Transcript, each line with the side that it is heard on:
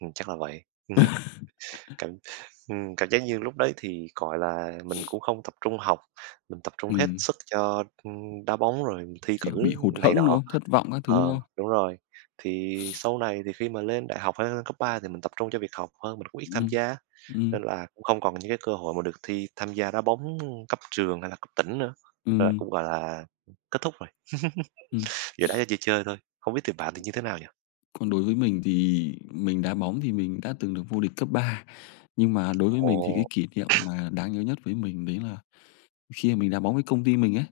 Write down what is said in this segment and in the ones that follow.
right: Ừm, chắc là vậy. Cảm, ừm, cảm giác như lúc đấy thì, gọi là, mình cũng không tập trung học, mình tập trung hết
left: Ừm.
right: sức cho, ưm, đá bóng, rồi thi
left: Kiểu bị
right: cử
left: hụt
right: này
left: hẫng, đúng
right: nọ.
left: không? Thất vọng các thứ, đúng
right: Ờ,
left: không?
right: đúng rồi. Thì sau này thì khi mà lên đại học hay lên cấp 3 thì mình tập trung cho việc học hơn, mình cũng ít tham
left: Ừm.
right: gia,
left: Ừm.
right: nên là cũng không còn những cái cơ hội mà được thi tham gia đá bóng, ưm, cấp trường hay là cấp tỉnh nữa. Nên
left: Ừm.
right: cũng gọi là kết thúc rồi,
left: Ừ.
right: giờ đá cho chơi chơi thôi. Không biết thì bạn thì như thế nào nhỉ?
left: Còn đối với mình thì mình đá bóng thì mình đã từng được vô địch cấp 3, nhưng mà đối với mình thì cái
right: Ồ!
left: kỷ niệm mà đáng nhớ nhất với mình đấy là khi mà mình đá bóng với công ty mình ấy.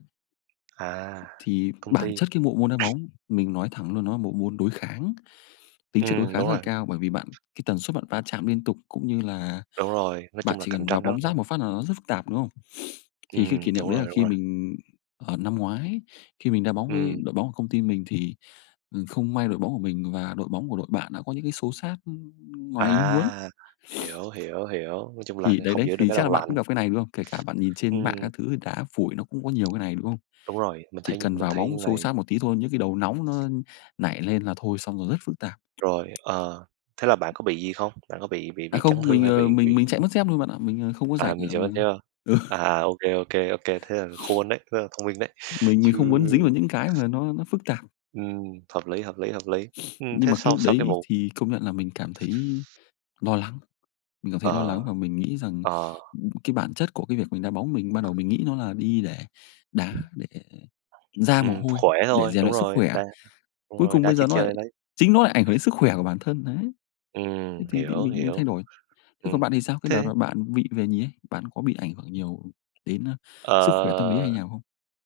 right: À.
left: Thì
right: Công
left: bản
right: ty.
left: chất cái bộ môn đá bóng, mình nói thẳng luôn, nó là bộ môn đối kháng, tính chất đối
right: Ừm,
left: kháng
right: đúng
left: rất là
right: rồi!
left: cao bởi vì bạn cái tần suất bạn va chạm liên tục, cũng như là
right: Đúng rồi, nói
left: bạn
right: chung là
left: chỉ
right: cạnh
left: cần vào
right: tranh rất,
left: bóng rát
right: ơ
left: một phát là nó rất phức tạp, đúng không? Thì cái kỷ
right: Ừm,
left: niệm
right: đúng
left: đấy là
right: rồi, đúng
left: khi
right: rồi.
left: mình ờ, năm ngoái, khi mình đá bóng với
right: Ừm.
left: đội bóng của công ty mình thì, ừm, không may đội bóng của mình và đội bóng của đội bạn đã có những cái xô xát, ưm, ngoài ý muốn.
right: À. Hiểu, hiểu, hiểu, nói chung là
left: Thì đấy
right: hông
left: đấy,
right: giữ được
left: thì
right: cái
left: chắc là
right: đầu
left: bạn cũng
right: lạnh.
left: gặp cái này, đúng không? Kể cả bạn nhìn trên
right: Ừm.
left: mạng các thứ thì đá phủi nó cũng có nhiều cái này, đúng không?
right: Đúng rồi, mình
left: Chỉ
right: thấy,
left: cần
right: mình
left: vào
right: thấy
left: bóng xô
right: này
left: xát một tí thôi, những cái đầu nóng nó nảy lên là thôi xong rồi rất phức tạp.
right: Rồi, ờ, thế là bạn có bị gì không? Bạn có bị bị
left: À,
right: bị chấn
left: không,
right: thương
left: mình,
right: hay
left: ờ,
right: bị
left: mình
right: bị
left: mình chạy mất dép luôn bạn ạ. Mình, ờ, không có
right: À,
left: rảnh,
right: mình
left: à,
right: chạy mất
left: mà
right: dép ha.
left: ừ.
right: À, à, OK, OK, OK, thế là khôn đấy, rất là thông minh đấy,
left: Mình mình
right: chứ
left: không muốn dính vào những cái mà nó nó phức tạp.
right: Ừm. Hợp lý, hợp lý, hợp lý. Ừm
left: Nhưng
right: thế
left: mà cái
right: sau
left: lúc
right: sau cái
left: đấy
right: vụ
left: thì công nhận là mình cảm thấy lo lắng, mình cảm thấy lo lắng
right: Ờ.
left: và mình nghĩ rằng,
right: Ờ.
left: ừm, cái bản chất của cái việc mình đá bóng mình ban đầu mình nghĩ nó là đi để đá, để ra mồ
right: Ừm,
left: hôi,
right: khỏe
left: để
right: thôi.
left: rèn
right: Đúng
left: luyện sức
right: rồi.
left: khỏe.
right: Đá đúng
left: Cuối
right: rồi,
left: cùng
right: đá
left: bây giờ
right: chơi
left: nó lại,
right: chơi lấy.
left: chính nó lại ảnh hưởng đến sức khỏe của bản thân đấy,
right: Ừm,
left: thế thì thì
right: hiểu,
left: mình mình thay
right: hiểu.
left: đổi. Thế còn
right: Ừm.
left: bạn thì sao? Cái đợt
right: Thế
left: mà bạn bị về nhì ấy, bạn có bị ảnh hưởng nhiều đến, a, sức khỏe tâm lý hay
right: Ờ.
left: như nào không?